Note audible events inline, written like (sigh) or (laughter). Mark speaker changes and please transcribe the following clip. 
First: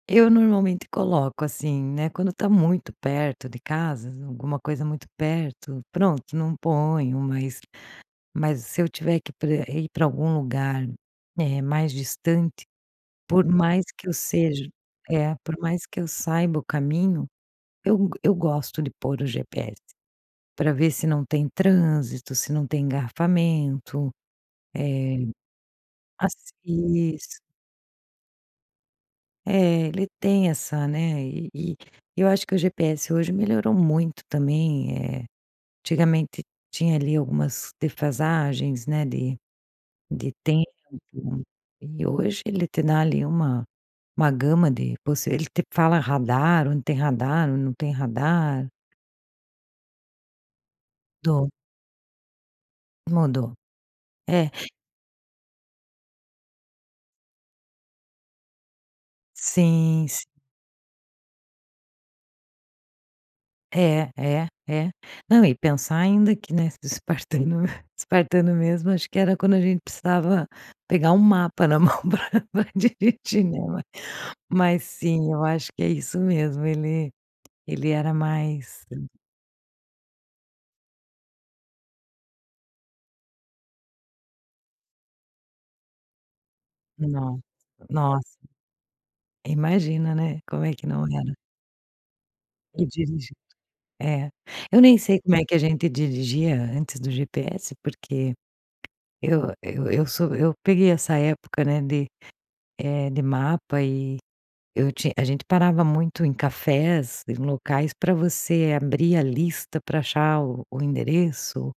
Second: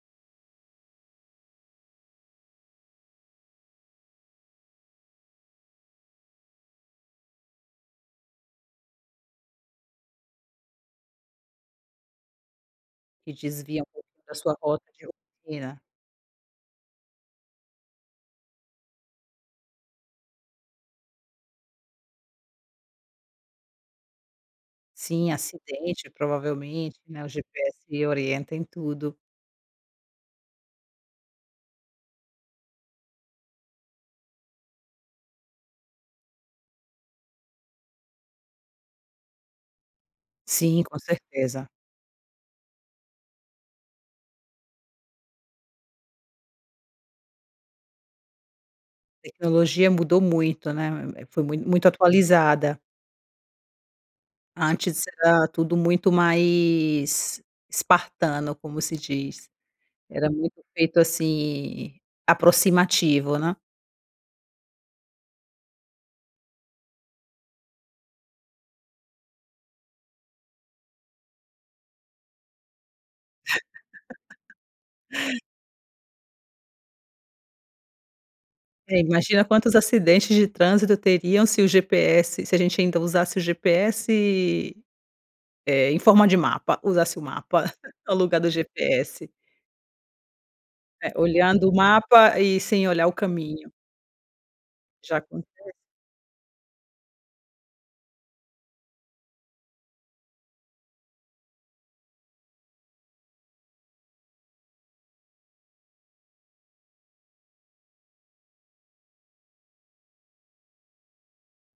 Speaker 1: Eu normalmente coloco, assim, né, quando tá muito perto de casa, alguma coisa muito perto, pronto não ponho, mas mas se eu tiver que pra rei pra algum lugar, eh, mais distante,
Speaker 2: E
Speaker 1: por
Speaker 2: desvia
Speaker 1: mais
Speaker 2: um
Speaker 1: que
Speaker 2: pouco
Speaker 1: eu
Speaker 2: da sua
Speaker 1: seja
Speaker 2: rota de
Speaker 1: É, por
Speaker 2: rotina?
Speaker 1: mais que eu saiba o caminho, eu eu gosto de pôr o GPS pra ver se não tem trânsito, se não tem engarrafamento, eh,
Speaker 2: Sim, acidente
Speaker 1: assim.
Speaker 2: provavelmente, né? O
Speaker 1: Isso.
Speaker 2: GPS orienta em tudo.
Speaker 1: Eh, ele tem essa né, eh, eh, eu acho que o GPS hoje melhorou muito também, eh, antigamente tinha ali algumas defasagens, né, de de tempo
Speaker 2: Sim, com certeza.
Speaker 1: e hoje ele te dá ali, uma uma gama de possi ele te fala radar onde tem radar, onde não tem radar.
Speaker 2: Tecnologia mudou muito, né? Hã, eh, foi
Speaker 1: Do.
Speaker 2: muito muito atualizada.
Speaker 1: Mudou. É
Speaker 2: Antes, era tudo muito mais espartano como se diz.
Speaker 1: Sim, s
Speaker 2: Era muito feito assim, aproximativo, né.
Speaker 1: É. É. É. Não, e pensar ainda que, né, espartano espartano mesmo, acho que era quando a gente precisava pegar um mapa na mão pra dirigir, né? Mas mas sim,
Speaker 2: (laughs)
Speaker 1: eu acho que é isso mesmo, ele ele era mais
Speaker 2: É,
Speaker 1: tão
Speaker 2: imagina quantos acidentes de trânsito teriam se o GPS se a gente ainda usasse o GPS, eh, em forma de mapa. Usasse o
Speaker 1: Não.
Speaker 2: mapa, ao
Speaker 1: Nó
Speaker 2: lugar do GPS.
Speaker 1: Imagina, né, como é que não
Speaker 2: Eh,
Speaker 1: era.
Speaker 2: olhando o mapa e
Speaker 1: E
Speaker 2: sem olhar o
Speaker 1: dirigir
Speaker 2: caminho.
Speaker 1: É, eu nem
Speaker 2: Já
Speaker 1: sei como é que a
Speaker 2: aconte
Speaker 1: gente dirigia antes do GPS porque eu eu eu sou eu peguei essa época, né, de, eh, de mapa e eu tinha a gente parava muito em cafés e locais pra você abrir a lista pra achar o o endereço.